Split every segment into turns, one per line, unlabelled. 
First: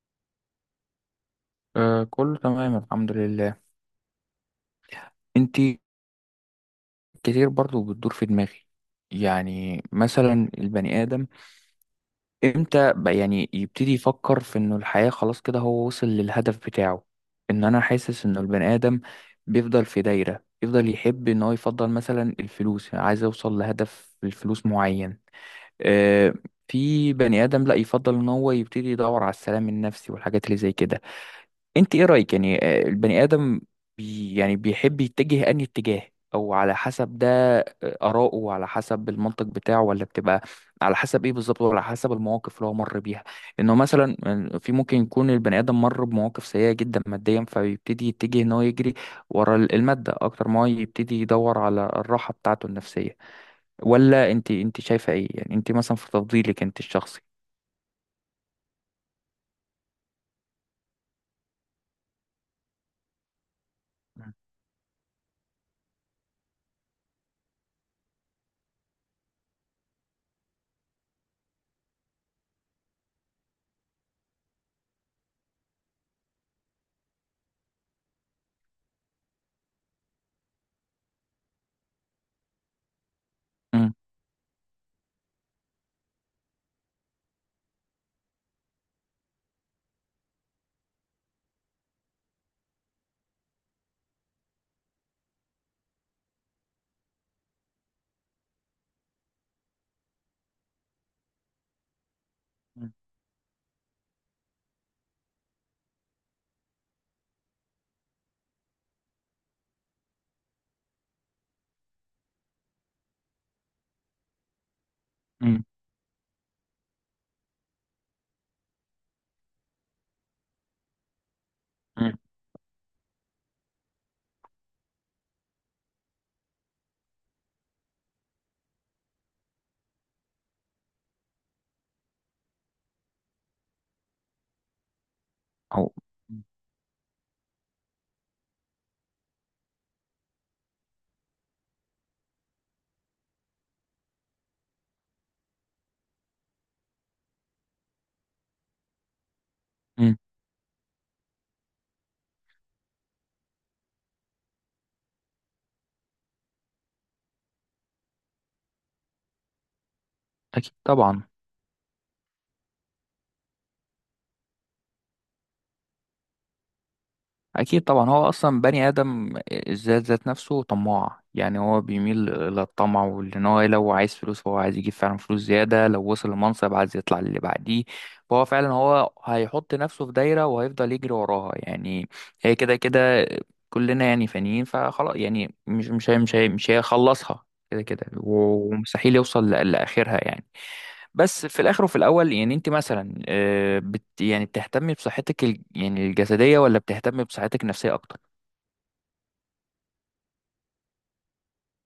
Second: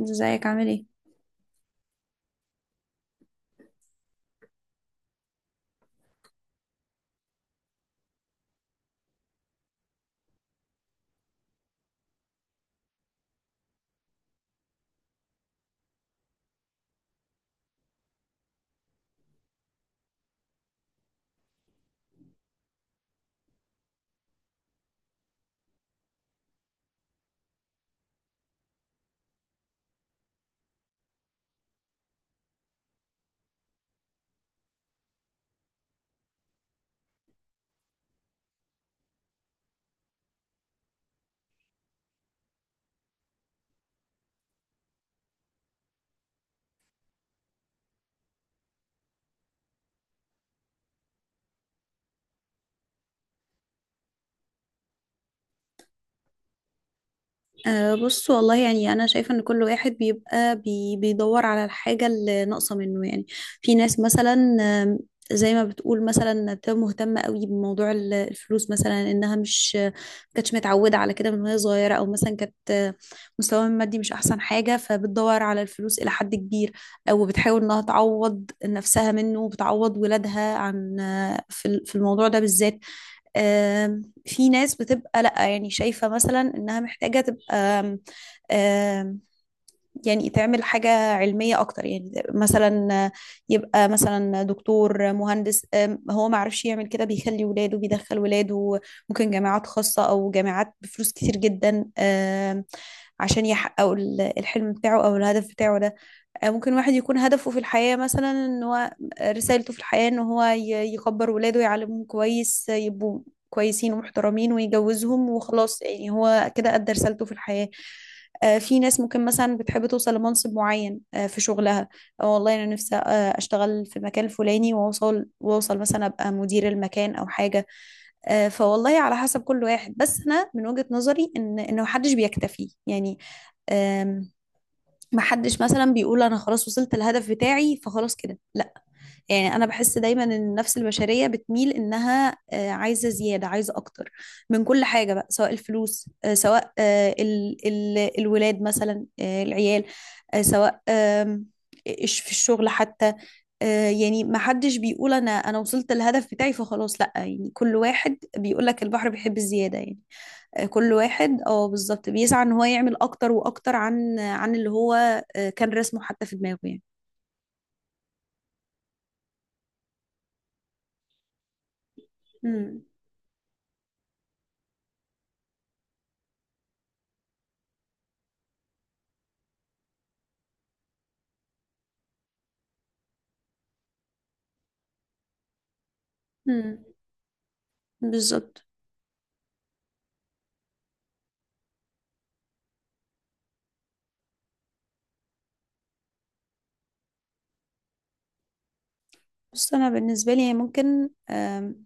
ازيك عامل ايه؟
آه، كله تمام، الحمد لله. انتي؟ كتير برضو بتدور في دماغي. يعني مثلا البني آدم، امتى بقى يعني يبتدي يفكر في انه الحياة خلاص كده هو وصل للهدف بتاعه؟ ان انا حاسس انه البني آدم بيفضل في دايرة، يفضل يحب ان هو يفضل مثلا الفلوس، يعني عايز اوصل لهدف الفلوس معين. آه. في بني آدم لا يفضل ان هو يبتدي يدور على السلام النفسي والحاجات اللي زي كده. انت ايه رأيك يعني؟ البني آدم يعني بيحب يتجه انهي اتجاه، او على حسب ده، آراءه على حسب المنطق بتاعه، ولا بتبقى على حسب ايه بالظبط، ولا على حسب المواقف اللي هو مر بيها؟ انه مثلا في ممكن يكون البني آدم مر بمواقف سيئة جدا ماديا، فبيبتدي يتجه ان هو يجري ورا المادة اكتر ما هو يبتدي يدور على الراحة بتاعته النفسية. ولا انت شايفة ايه يعني، انت مثلا في تفضيلك انت الشخصي؟
أه، بص والله، يعني أنا شايفة إن كل واحد بيبقى بيدور على الحاجة اللي ناقصة منه يعني. في ناس
مم.
مثلا، آم، زي ما بتقول مثلا، بتبقى مهتمة قوي بموضوع الفلوس مثلا، إنها مش ما كانتش متعودة على كده من وهي صغيرة، أو مثلا كانت مستواها المادي مش أحسن حاجة، فبتدور على الفلوس إلى حد كبير، أو بتحاول إنها تعوض نفسها منه وبتعوض ولادها عن في الموضوع ده بالذات.
مم.
في ناس بتبقى لأ، يعني شايفة مثلا إنها محتاجة تبقى آم، آم، يعني تعمل حاجة علمية أكتر، يعني مثلا يبقى مثلا دكتور مهندس. هو ما عرفش يعمل كده، بيخلي ولاده، بيدخل ولاده ممكن جامعات خاصة أو جامعات بفلوس كتير جدا، عشان يحققوا الحلم بتاعه أو الهدف بتاعه ده. ممكن واحد يكون هدفه في الحياة مثلا ان هو رسالته في الحياة ان هو يكبر ولاده، يعلمهم كويس، يبقوا كويسين ومحترمين، ويجوزهم،
مم.
وخلاص يعني هو كده أدى رسالته في الحياة. في ناس ممكن مثلا بتحب توصل لمنصب معين في شغلها.
مم.
أو والله أنا نفسي أشتغل في مكان الفلاني وأوصل، وأوصل مثلا أبقى مدير المكان أو حاجة. فوالله على حسب كل واحد، بس أنا من وجهة نظري إن محدش بيكتفي، يعني ما حدش مثلا
او.
بيقول انا خلاص وصلت الهدف بتاعي فخلاص كده، لا. يعني انا بحس دايما ان النفس البشريه بتميل انها عايزه زياده، عايزه اكتر من كل حاجه بقى، سواء الفلوس، آه، سواء آه، ال ال الولاد مثلا، العيال،
مم.
آه، سواء آم، إيش في الشغل حتى. يعني ما حدش بيقول انا وصلت الهدف بتاعي فخلاص لا، يعني كل واحد بيقول لك البحر بيحب الزياده يعني.
اكيد
كل
طبعا،
واحد اه بالظبط بيسعى ان هو يعمل اكتر واكتر عن اللي هو كان رسمه حتى في دماغه يعني.
اكيد طبعا. هو اصلا بني ادم الذات ذات نفسه طماع، يعني هو بيميل
امم.
للطمع، وان هو لو عايز فلوس هو عايز يجيب فعلا فلوس زياده، لو وصل لمنصب عايز يطلع للي بعديه. فهو فعلا هو هيحط نفسه في دايره وهيفضل يجري وراها يعني. هي كده كده، كلنا يعني فانيين، فخلاص يعني مش
امم.
هيخلصها كده كده،
بالظبط.
ومستحيل يوصل لاخرها يعني. بس في الاخر وفي الاول، يعني انت مثلا يعني بتهتمي بصحتك يعني الجسديه، ولا بتهتمي بصحتك النفسيه اكتر؟
بس انا بالنسبه لي يعني ممكن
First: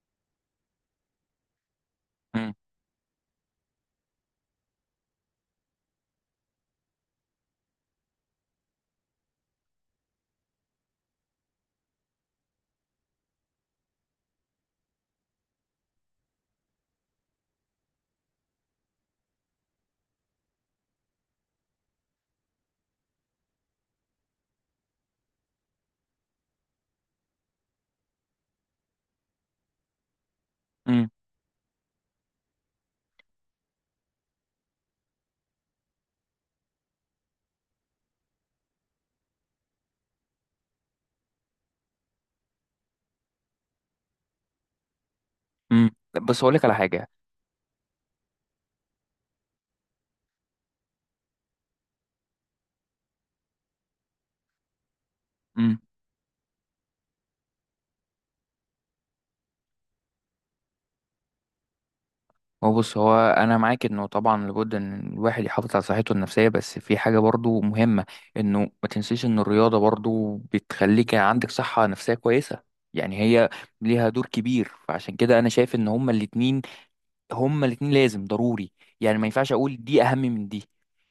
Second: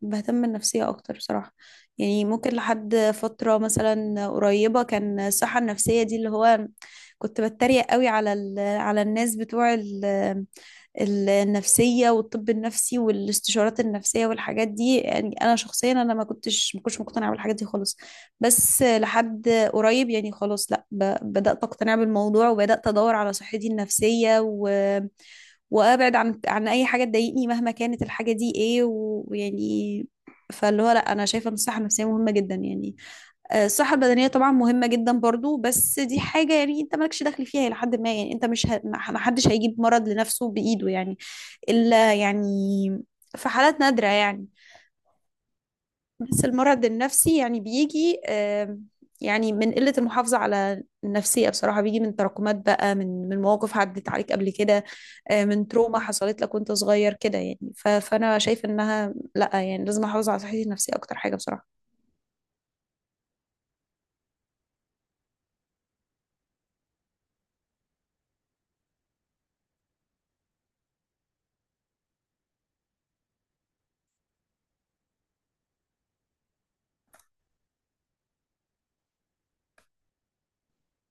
بهتم بالنفسيه اكتر بصراحه. يعني ممكن
امم.
لحد فتره مثلا قريبه، كان الصحه النفسيه دي اللي هو كنت بتريق قوي على الناس بتوع النفسية والطب النفسي والاستشارات النفسية والحاجات دي، يعني أنا شخصيا أنا ما كنتش مقتنعة بالحاجات دي خالص. بس لحد قريب يعني خلاص لا، بدأت أقتنع بالموضوع، وبدأت أدور على صحتي النفسية، و وابعد عن اي حاجه تضايقني مهما كانت الحاجه دي ايه ويعني، فاللي هو لا،
امم.
انا شايفه ان الصحه النفسيه مهمه جدا يعني. الصحه البدنيه طبعا مهمه جدا برضو، بس دي حاجه يعني انت مالكش دخل فيها لحد ما، يعني انت مش ه... ما حدش هيجيب مرض لنفسه بايده يعني، إلا يعني في حالات نادرة يعني.
امم. بس
بس
اقول لك على
المرض
حاجه.
النفسي يعني بيجي يعني من قلة المحافظة على النفسية بصراحة، بيجي من تراكمات بقى، من مواقف عدت عليك قبل كده، من
امم.
تروما حصلت لك وانت صغير كده يعني. فأنا شايف إنها لأ، يعني لازم أحافظ على صحتي النفسية أكتر حاجة بصراحة.
هو بص، هو انا معاك انه طبعا لابد ان الواحد يحافظ على صحته النفسيه، بس في حاجه برضو مهمه، انه ما تنسيش ان الرياضه برضو بتخليك عندك صحه نفسيه كويسه. يعني هي ليها دور كبير، فعشان كده انا شايف ان هما الاتنين، هما الاتنين لازم ضروري، يعني ما ينفعش اقول دي اهم من دي.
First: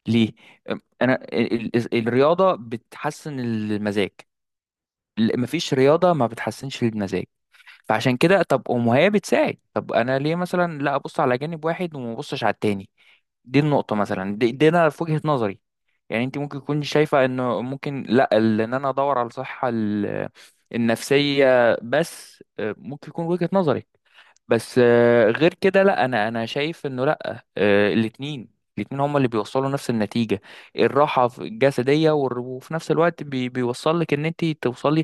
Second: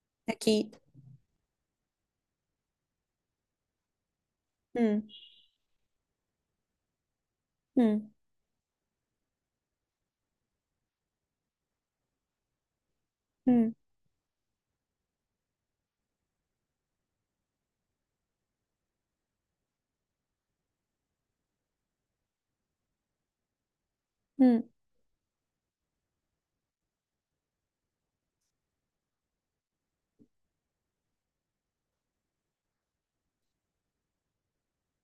ليه؟
أكيد.
انا الرياضه بتحسن المزاج،
مم.
مفيش رياضه ما بتحسنش المزاج.
مم.
فعشان كده، طب هي بتساعد، طب انا ليه مثلا لا ابص على جانب واحد وما ابصش على التاني؟ دي
مم.
النقطه مثلا، دي انا في وجهه نظري. يعني انت ممكن تكون شايفه انه ممكن، لا ان انا ادور على الصحه النفسيه، بس ممكن يكون وجهه نظري.
مم.
بس غير كده، لا انا شايف انه، لا الاتنين، الاتنين هما اللي بيوصلوا نفس النتيجة. الراحة الجسدية، وفي نفس الوقت بيوصل لك ان انت توصلي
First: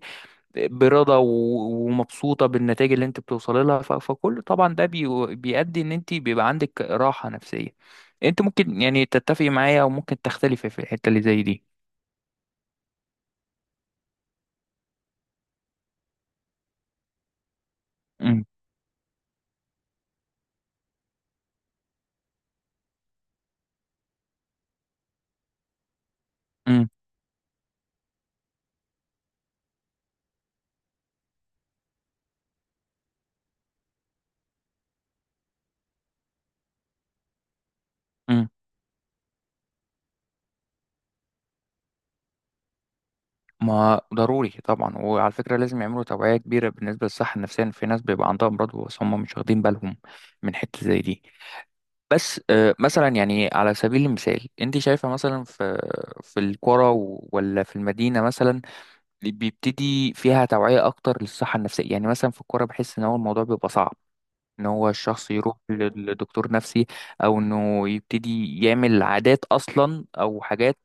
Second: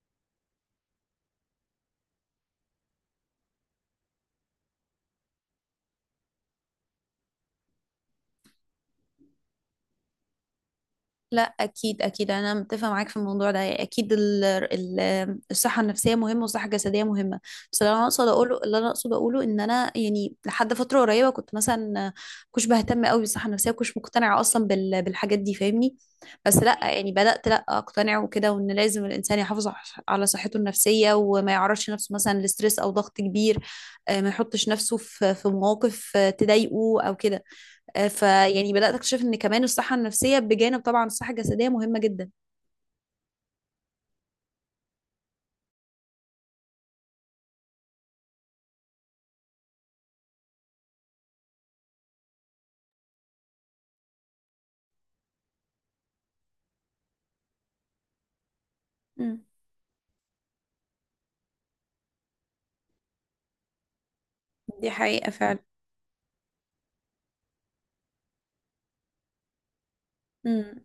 برضا ومبسوطة بالنتائج اللي انت بتوصلي لها، فكل طبعا ده بيؤدي ان انت بيبقى عندك راحة نفسية. انت ممكن يعني تتفقي معايا، وممكن تختلفي في الحتة اللي
لا
زي دي.
اكيد، اكيد انا متفقه معاك في الموضوع ده، يعني اكيد الصحه النفسيه مهمه والصحه الجسديه مهمه. بس
امم.
اللي انا اقصد اقوله ان انا يعني لحد فتره قريبه كنت مثلا كنت بهتم قوي بالصحه النفسيه، وكنتش مقتنعه اصلا بالحاجات دي فاهمني. بس لا
امم.
يعني بدات لا اقتنع وكده، وان لازم الانسان يحافظ على صحته النفسيه، وما يعرضش نفسه مثلا لستريس او ضغط كبير، ما يحطش نفسه في مواقف تضايقه او كده.
امم.
فيعني بدأت أكتشف إن كمان الصحة النفسية بجانب طبعا الصحة الجسدية مهمة جدا.
ما ضروري طبعا، وعلى فكرة لازم يعملوا توعية كبيرة بالنسبة للصحة النفسية. في ناس بيبقى عندها أمراض بس هم مش واخدين بالهم من حتة زي دي. بس مثلا، يعني على سبيل المثال، أنت شايفة مثلا في القرى ولا في المدينة مثلا اللي
مم.
بيبتدي فيها توعية أكتر للصحة النفسية؟ يعني مثلا في القرى بحس إن هو الموضوع بيبقى صعب إن هو
دي حقيقة
الشخص يروح
فعلا.
لدكتور نفسي، أو إنه يبتدي يعمل عادات أصلا أو حاجات
مم.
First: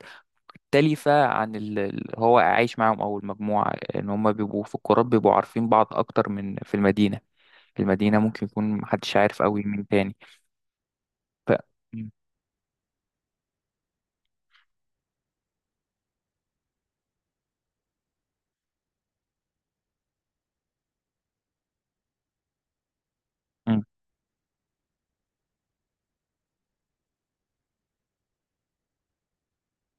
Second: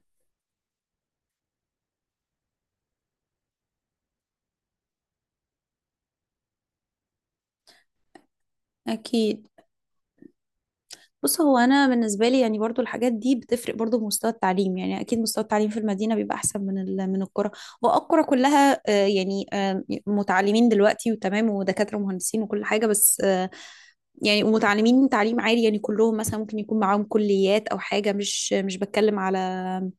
مختلفة عن اللي هو عايش معاهم، أو المجموعة. إن هما بيبقوا في القرى بيبقوا عارفين بعض أكتر من في المدينة. في المدينة ممكن يكون محدش عارف
أكيد.
أوي مين تاني.
بص،
ف
هو أنا
م-
بالنسبة لي يعني برضو الحاجات دي بتفرق برضو بمستوى التعليم، يعني أكيد مستوى التعليم في المدينة بيبقى أحسن من من القرى. والقرى كلها يعني متعلمين دلوقتي وتمام، ودكاترة ومهندسين وكل حاجة، بس
م-
يعني ومتعلمين تعليم عالي، يعني كلهم مثلا ممكن يكون معاهم كليات أو حاجة، مش بتكلم على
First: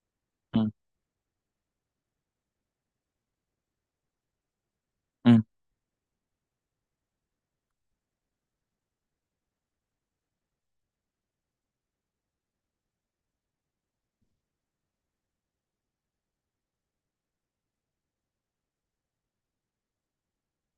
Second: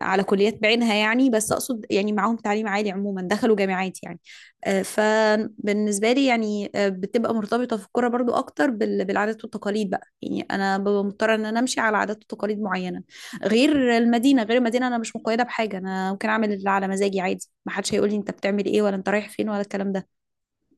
على كليات
م-
بعينها يعني، بس اقصد يعني معاهم تعليم عالي عموما دخلوا جامعات يعني.
م.
فبالنسبه لي يعني بتبقى مرتبطه في الكوره برضو اكتر بالعادات والتقاليد بقى، يعني انا ببقى مضطره ان انا امشي على عادات وتقاليد معينه. غير المدينه انا مش مقيده بحاجه، انا ممكن اعمل اللي على مزاجي عادي، ما حدش هيقول لي انت بتعمل ايه ولا انت رايح فين ولا الكلام ده.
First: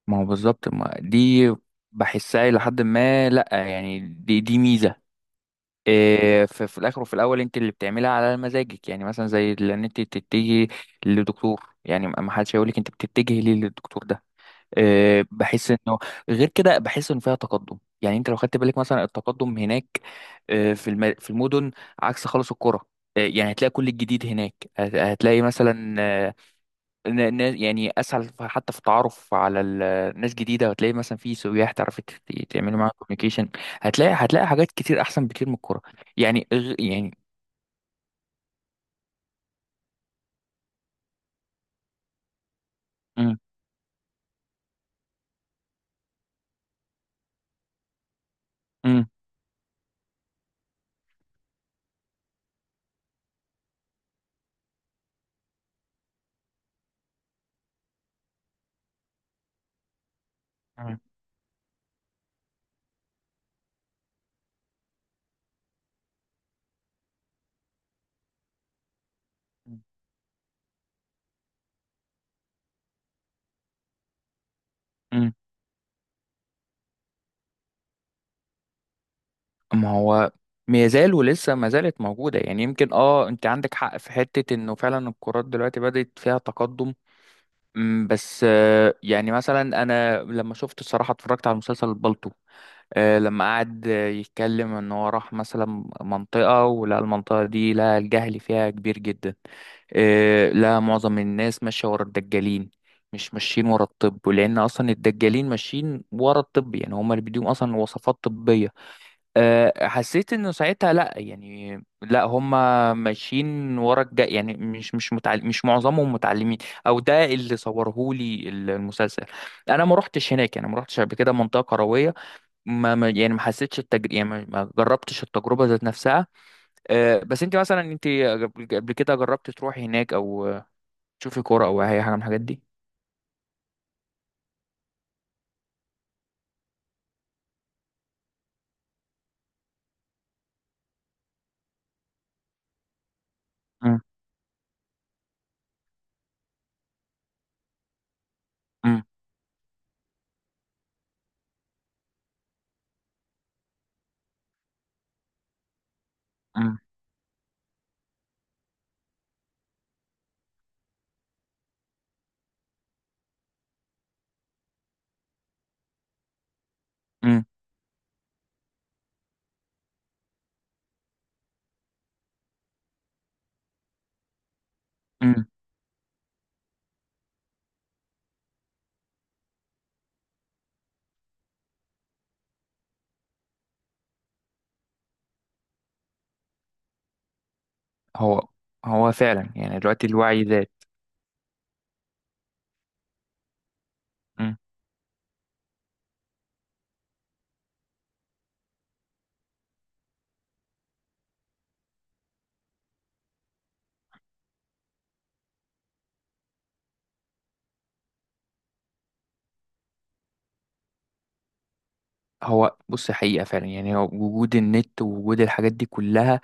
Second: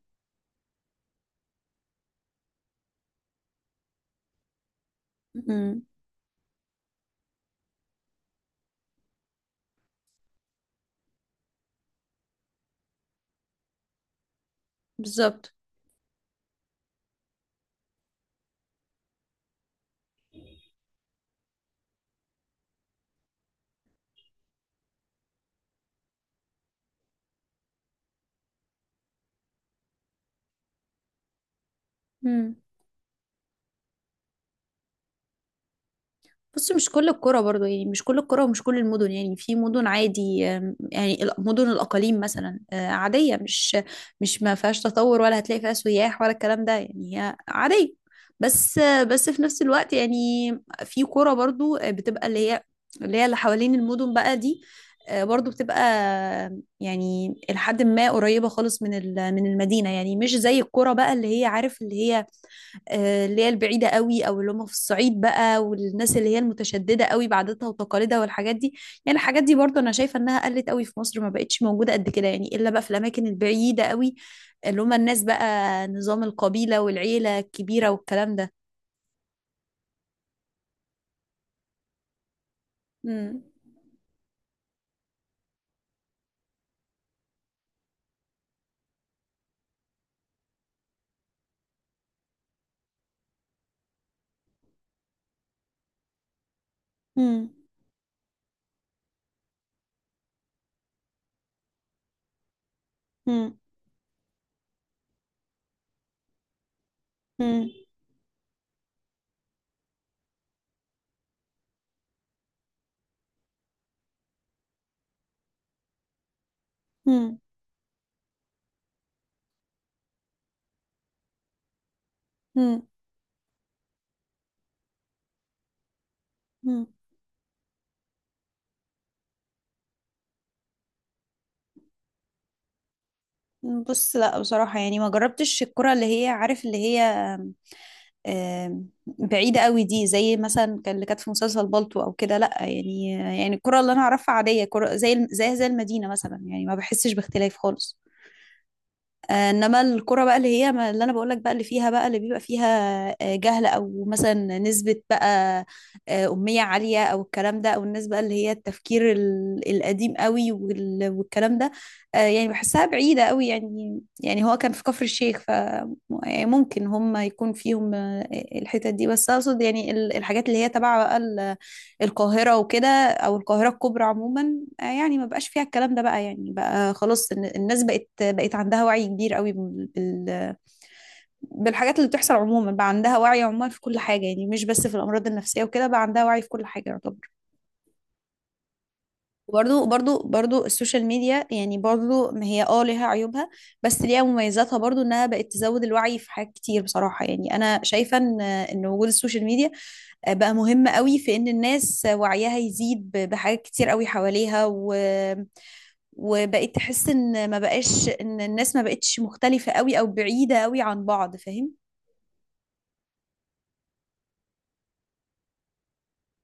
ما هو بالظبط، ما دي بحسها إلى حد ما. لأ يعني دي ميزة.
مم.
في الآخر وفي الأول أنت اللي بتعملها على مزاجك، يعني مثلا زي إن أنت تتجهي للدكتور، يعني ما حدش هيقولك أنت بتتجهي ليه للدكتور ده.
بالظبط.
بحس انه غير كده، بحس ان فيها تقدم. يعني انت لو خدت بالك مثلا التقدم هناك، في في المدن، عكس خالص القرى. يعني هتلاقي كل الجديد هناك، هتلاقي مثلا يعني اسهل حتى في التعرف على ناس جديده، وهتلاقي مثلا في سياح تعرفي
مم.
تعملي معاهم كوميونيكيشن. هتلاقي حاجات كتير احسن بكتير من الكوره يعني،
بص، مش كل
يعني.
القرى برضو يعني، مش كل القرى ومش كل المدن يعني، في مدن عادي، يعني مدن الأقاليم مثلا عادية،
امم.
مش ما فيهاش تطور ولا هتلاقي فيها سياح ولا الكلام ده، يعني هي عادية. بس آه،
امم.
بس في نفس الوقت يعني، في قرى برضو بتبقى اللي هي اللي حوالين المدن بقى دي، برضو بتبقى يعني لحد ما قريبة خالص من من المدينة، يعني مش زي القرى
امم،
بقى اللي هي عارف اللي هي اللي هي البعيدة قوي، او اللي هم في الصعيد بقى، والناس اللي هي المتشددة قوي بعاداتها وتقاليدها والحاجات دي. يعني الحاجات دي برضو انا شايفة انها قلت قوي في مصر، ما بقتش موجودة قد كده يعني، الا بقى في الاماكن البعيدة قوي، اللي هم الناس
امم.
بقى نظام القبيلة والعيلة الكبيرة والكلام ده.
ما هو ما يزال ولسه ما زالت موجودة، يعني يمكن
مم.
انت عندك حق في حتة انه فعلا الكرات دلوقتي بدأت فيها تقدم. بس يعني مثلا انا لما شفت الصراحة، اتفرجت على مسلسل البالتو، لما قعد يتكلم ان هو راح مثلا منطقة، ولقى المنطقة
مم.
دي، لقى الجهل فيها كبير جدا. لا، معظم الناس ماشية ورا الدجالين، مش
مم.
ماشيين ورا الطب، لأن أصلا الدجالين ماشيين ورا الطب، يعني هما اللي بيديهم
مم.
أصلا وصفات طبية. حسيت انه ساعتها لا، يعني لا هم ماشيين ورا الجاي، يعني مش متعلم، مش معظمهم متعلمين، او ده
مم.
اللي صورهولي المسلسل. انا ما روحتش هناك، يعني ما روحتش قبل كده منطقه قرويه،
مم.
يعني ما حسيتش التجربه، يعني ما جربتش التجربه ذات نفسها. بس انت مثلا، انت قبل كده جربت تروحي هناك، او تشوفي كوره او اي حاجه من الحاجات دي؟
مم. بص، لا بصراحة يعني ما جربتش الكرة اللي هي عارف اللي هي بعيدة قوي دي، زي مثلا كانت في مسلسل بالطو او كده، لا يعني، يعني الكرة اللي
مم.
انا اعرفها عادية كرة زي زي المدينة مثلا، يعني ما بحسش باختلاف خالص.
مم.
انما الكرة بقى اللي هي اللي انا بقول لك بقى اللي فيها بقى اللي بيبقى فيها جهل، او مثلا نسبة بقى أمية
مم.
عالية او الكلام ده، او الناس بقى اللي هي التفكير القديم قوي والكلام ده. يعني بحسها بعيدة قوي يعني، يعني هو كان في كفر الشيخ. ف يعني ممكن هم
مم.
يكون فيهم الحتت دي، بس اقصد يعني الحاجات اللي هي تبع بقى القاهرة وكده، أو القاهرة الكبرى عموما، يعني ما
مم.
بقاش فيها الكلام ده بقى، يعني بقى خلاص الناس بقت عندها وعي كبير قوي بالحاجات اللي بتحصل عموما، بقى عندها وعي عموما في كل حاجة، يعني مش بس في الأمراض النفسية وكده، بقى عندها وعي في كل حاجة يعتبر.
هو هو فعلا، يعني دلوقتي الوعي
برضو
زاد.
السوشيال ميديا يعني، برضو ما هي اه ليها عيوبها، بس ليها مميزاتها برضو، انها بقت تزود الوعي في حاجات كتير بصراحة، يعني انا شايفة ان وجود السوشيال ميديا بقى مهم قوي في ان الناس وعيها يزيد بحاجات كتير قوي حواليها، و... وبقيت تحس ان ما بقاش، ان الناس ما بقتش مختلفة قوي او بعيدة قوي عن بعض فاهم.
هو بص، حقيقة فعلا، يعني هو وجود النت ووجود الحاجات دي كلها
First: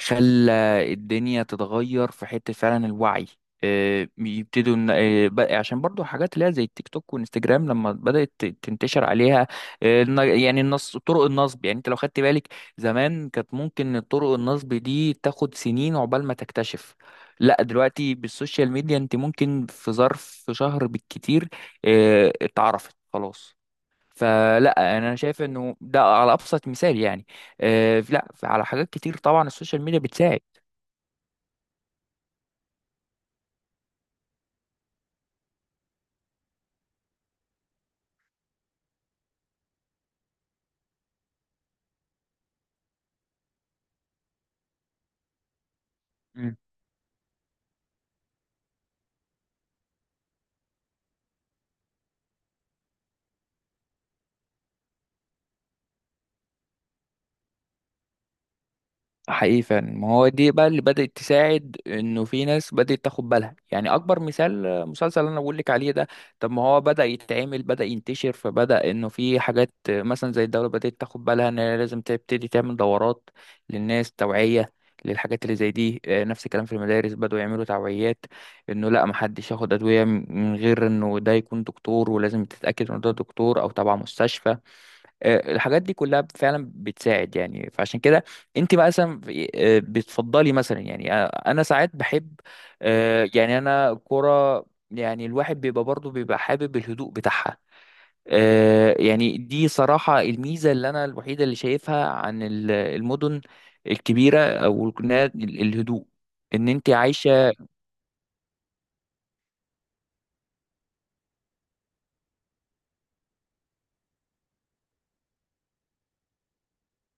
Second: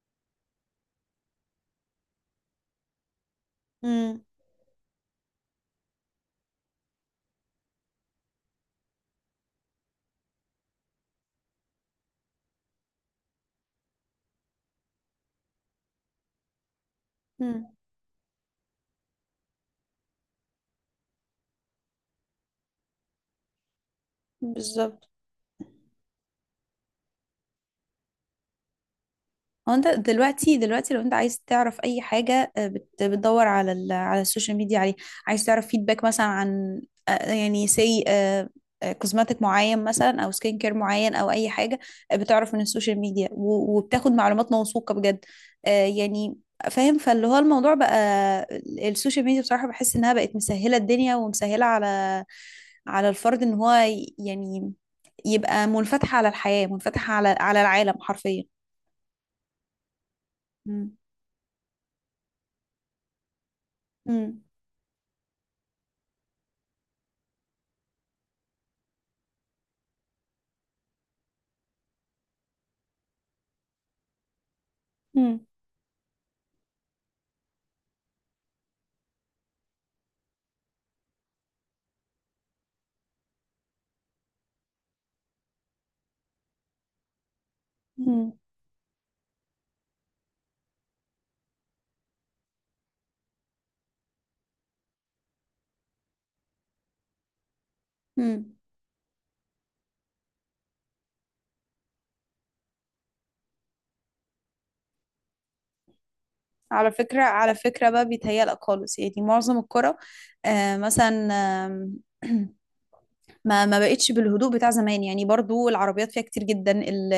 خلى الدنيا تتغير في حتة. فعلا الوعي
امم.
يبتدوا عشان برضو حاجات اللي هي زي التيك توك وانستجرام لما بدأت تنتشر عليها، يعني النص طرق النصب. يعني انت لو خدت بالك، زمان كانت ممكن طرق النصب دي تاخد سنين عقبال ما تكتشف، لا دلوقتي بالسوشيال ميديا انت ممكن في ظرف شهر بالكتير اتعرفت خلاص. فلا،
بالظبط.
انا شايف انه ده على ابسط مثال يعني. آه، لا، على حاجات كتير طبعا
هو
السوشيال
انت
ميديا بتساعد.
دلوقتي، دلوقتي لو انت عايز تعرف اي حاجه بتدور على على السوشيال ميديا عليه، عايز تعرف فيدباك مثلا عن يعني كوزماتيك معين مثلا او سكين كير معين، او اي حاجه بتعرف من السوشيال ميديا وبتاخد معلومات موثوقه بجد، يعني فاهم. فاللي هو الموضوع بقى السوشيال ميديا بصراحه، بحس انها بقت مسهله الدنيا ومسهله على الفرد ان هو يعني يبقى منفتح على الحياه، منفتح على العالم حرفيا.
حقيقي فعلا، ما هو دي بقى اللي
مم.
بدأت تساعد انه في ناس بدأت تاخد بالها. يعني اكبر مثال مسلسل اللي انا بقول لك عليه ده. طب ما هو بدأ يتعمل، بدأ ينتشر، فبدأ انه في حاجات، مثلا زي الدولة بدأت تاخد بالها ان هي لازم تبتدي تعمل دورات للناس، توعية للحاجات
مم.
اللي زي دي. نفس الكلام، في المدارس بدأوا يعملوا توعيات، انه لا محدش ياخد ادوية من غير انه ده يكون دكتور، ولازم تتأكد انه ده دكتور او تبع مستشفى. الحاجات دي كلها فعلا بتساعد يعني، فعشان كده
مم.
انت مثلا بتفضلي مثلا، يعني انا ساعات بحب، يعني انا كرة، يعني الواحد بيبقى برضه بيبقى حابب الهدوء بتاعها.
مم.
يعني دي صراحة الميزة اللي انا الوحيدة اللي شايفها عن المدن الكبيرة، او الهدوء، ان انت
على فكرة،
عايشة.
على فكرة بقى بيتهيألك خالص، يعني معظم الكرة آه مثلا آم، ما بقتش بالهدوء بتاع زمان، يعني برضو العربيات فيها كتير جدا ال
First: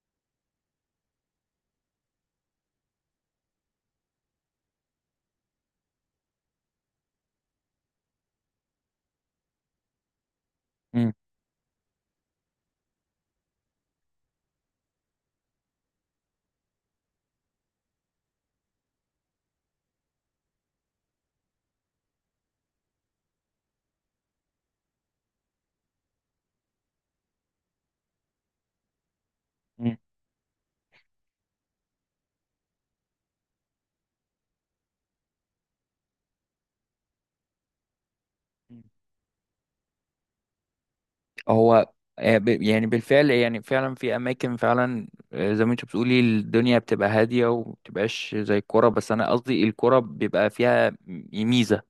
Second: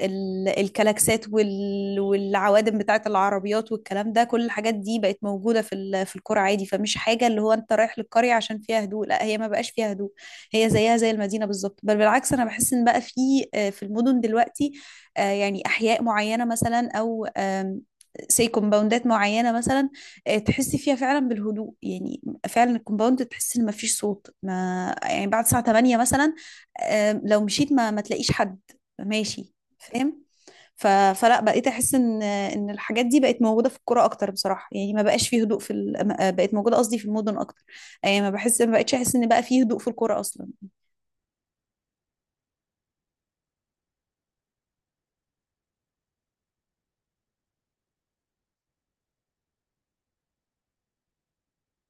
ال الكلاكسات والعوادم بتاعت العربيات والكلام ده، كل الحاجات دي بقت موجودة في في القرى عادي، فمش حاجة اللي هو انت رايح للقرية عشان فيها هدوء، لا هي ما بقاش فيها هدوء، هي زيها زي
مم.
المدينة بالظبط. بل بالعكس، انا بحس ان بقى في في المدن دلوقتي يعني احياء معينة مثلا، او كومباوندات معينة مثلا تحسي فيها فعلا بالهدوء يعني. فعلا الكومباوند تحس ان مفيش صوت ما يعني، بعد الساعة 8 مثلا، لو مشيت ما تلاقيش حد ماشي فاهم. ف... فلا بقيت احس ان الحاجات دي بقت موجودة في القرى اكتر بصراحة، يعني ما بقاش فيه هدوء في ال... ما- آه، بقت موجودة قصدي في المدن اكتر، يعني ما بحس ما
مم.
بقتش احس ان بقى فيه هدوء في القرى اصلا.
هو يعني بالفعل، يعني فعلا في اماكن فعلا زي ما انت بتقولي الدنيا بتبقى هاديه ومبتبقاش زي الكوره. بس انا قصدي الكوره بيبقى فيها ميزه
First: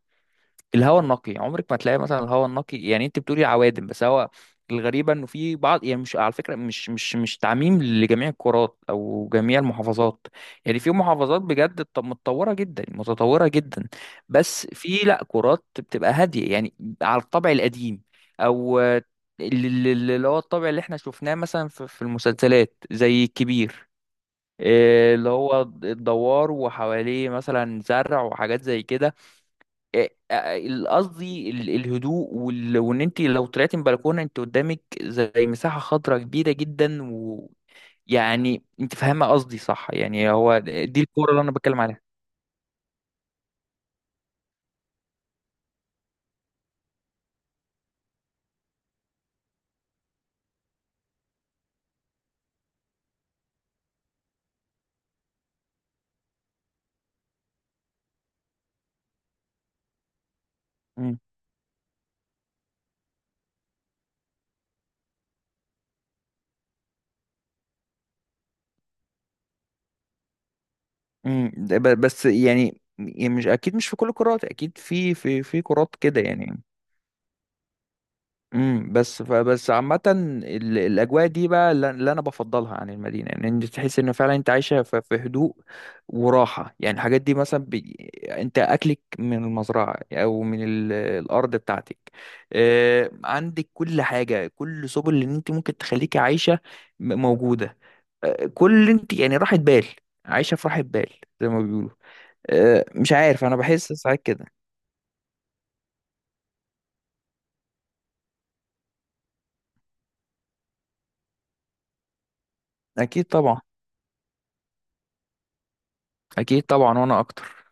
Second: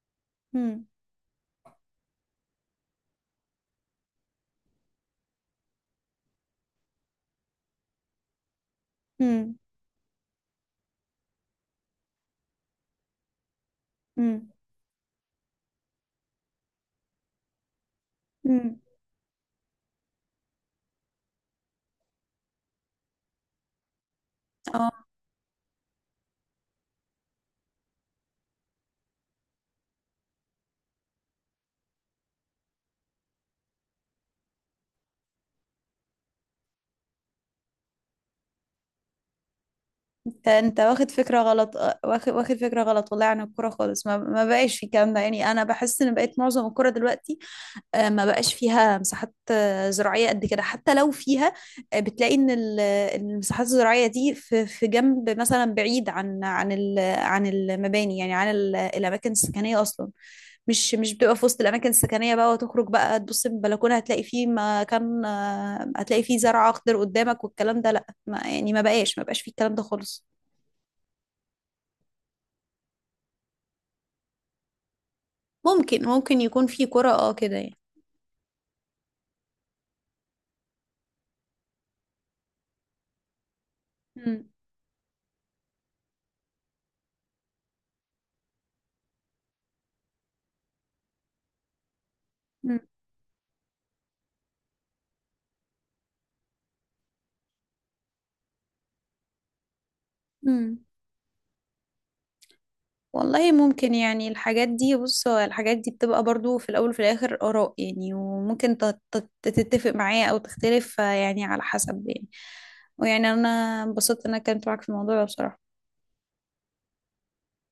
هم.
الهواء النقي. عمرك ما تلاقي مثلا الهواء النقي، يعني انت بتقولي عوادم بس هو الغريبة انه في بعض، يعني مش على فكرة، مش تعميم لجميع القارات او
هم.
جميع المحافظات. يعني في محافظات بجد متطورة جدا، متطورة جدا،
هم.
بس في لا، قارات بتبقى هادية يعني على الطبع القديم، او
هم.
اللي هو الطبع اللي احنا شفناه مثلا في المسلسلات زي الكبير.
اه
اللي هو الدوار وحواليه مثلا زرع وحاجات زي كده، قصدي الهدوء، وان انت لو طلعتي من بلكونه انت قدامك زي مساحه خضراء كبيره جدا. ويعني انت فاهمه قصدي صح؟ يعني
انت،
هو دي
واخد
الكوره
فكرة
اللي انا
غلط،
بتكلم عليها.
واخد فكرة غلط والله عن الكرة خالص، ما بقاش في الكلام ده، يعني انا بحس ان بقيت معظم الكرة دلوقتي ما بقاش فيها مساحات زراعية قد كده، حتى لو فيها بتلاقي ان المساحات الزراعية دي في جنب مثلا بعيد عن عن المباني، يعني عن الأماكن السكنية أصلا، مش
مم.
بتبقى في وسط الأماكن السكنية بقى، وتخرج بقى تبص من البلكونة هتلاقي فيه مكان، هتلاقي فيه زرع أخضر قدامك والكلام ده، لأ ما يعني ما بقاش فيه الكلام ده خالص.
مم. ده بس يعني مش اكيد، مش في كل الكرات، اكيد في كرات كده
ممكن
يعني.
يكون فيه قرى اه كده يعني.
بس فبس عامة، الأجواء دي بقى اللي أنا بفضلها عن المدينة، يعني أنت تحس إن فعلا
مم.
أنت عايشة في هدوء وراحة. يعني الحاجات دي مثلا أنت أكلك من المزرعة، أو من الأرض بتاعتك،
مم.
عندك كل حاجة، كل سبل اللي أنت ممكن تخليكي عايشة موجودة. كل اللي أنت يعني راحة بال، عايشة في
مم.
راحة بال زي ما بيقولوا. مش عارف،
والله
أنا بحس
ممكن
ساعات
يعني،
كده.
الحاجات دي بص هو الحاجات دي بتبقى برضو في الأول وفي الآخر آراء يعني، وممكن تتفق معايا أو تختلف يعني على حسب يعني.
أكيد
ويعني أنا
طبعا،
انبسطت إن أنا اتكلمت معاك في الموضوع ده بصراحة.
أكيد طبعا، وأنا أكتر.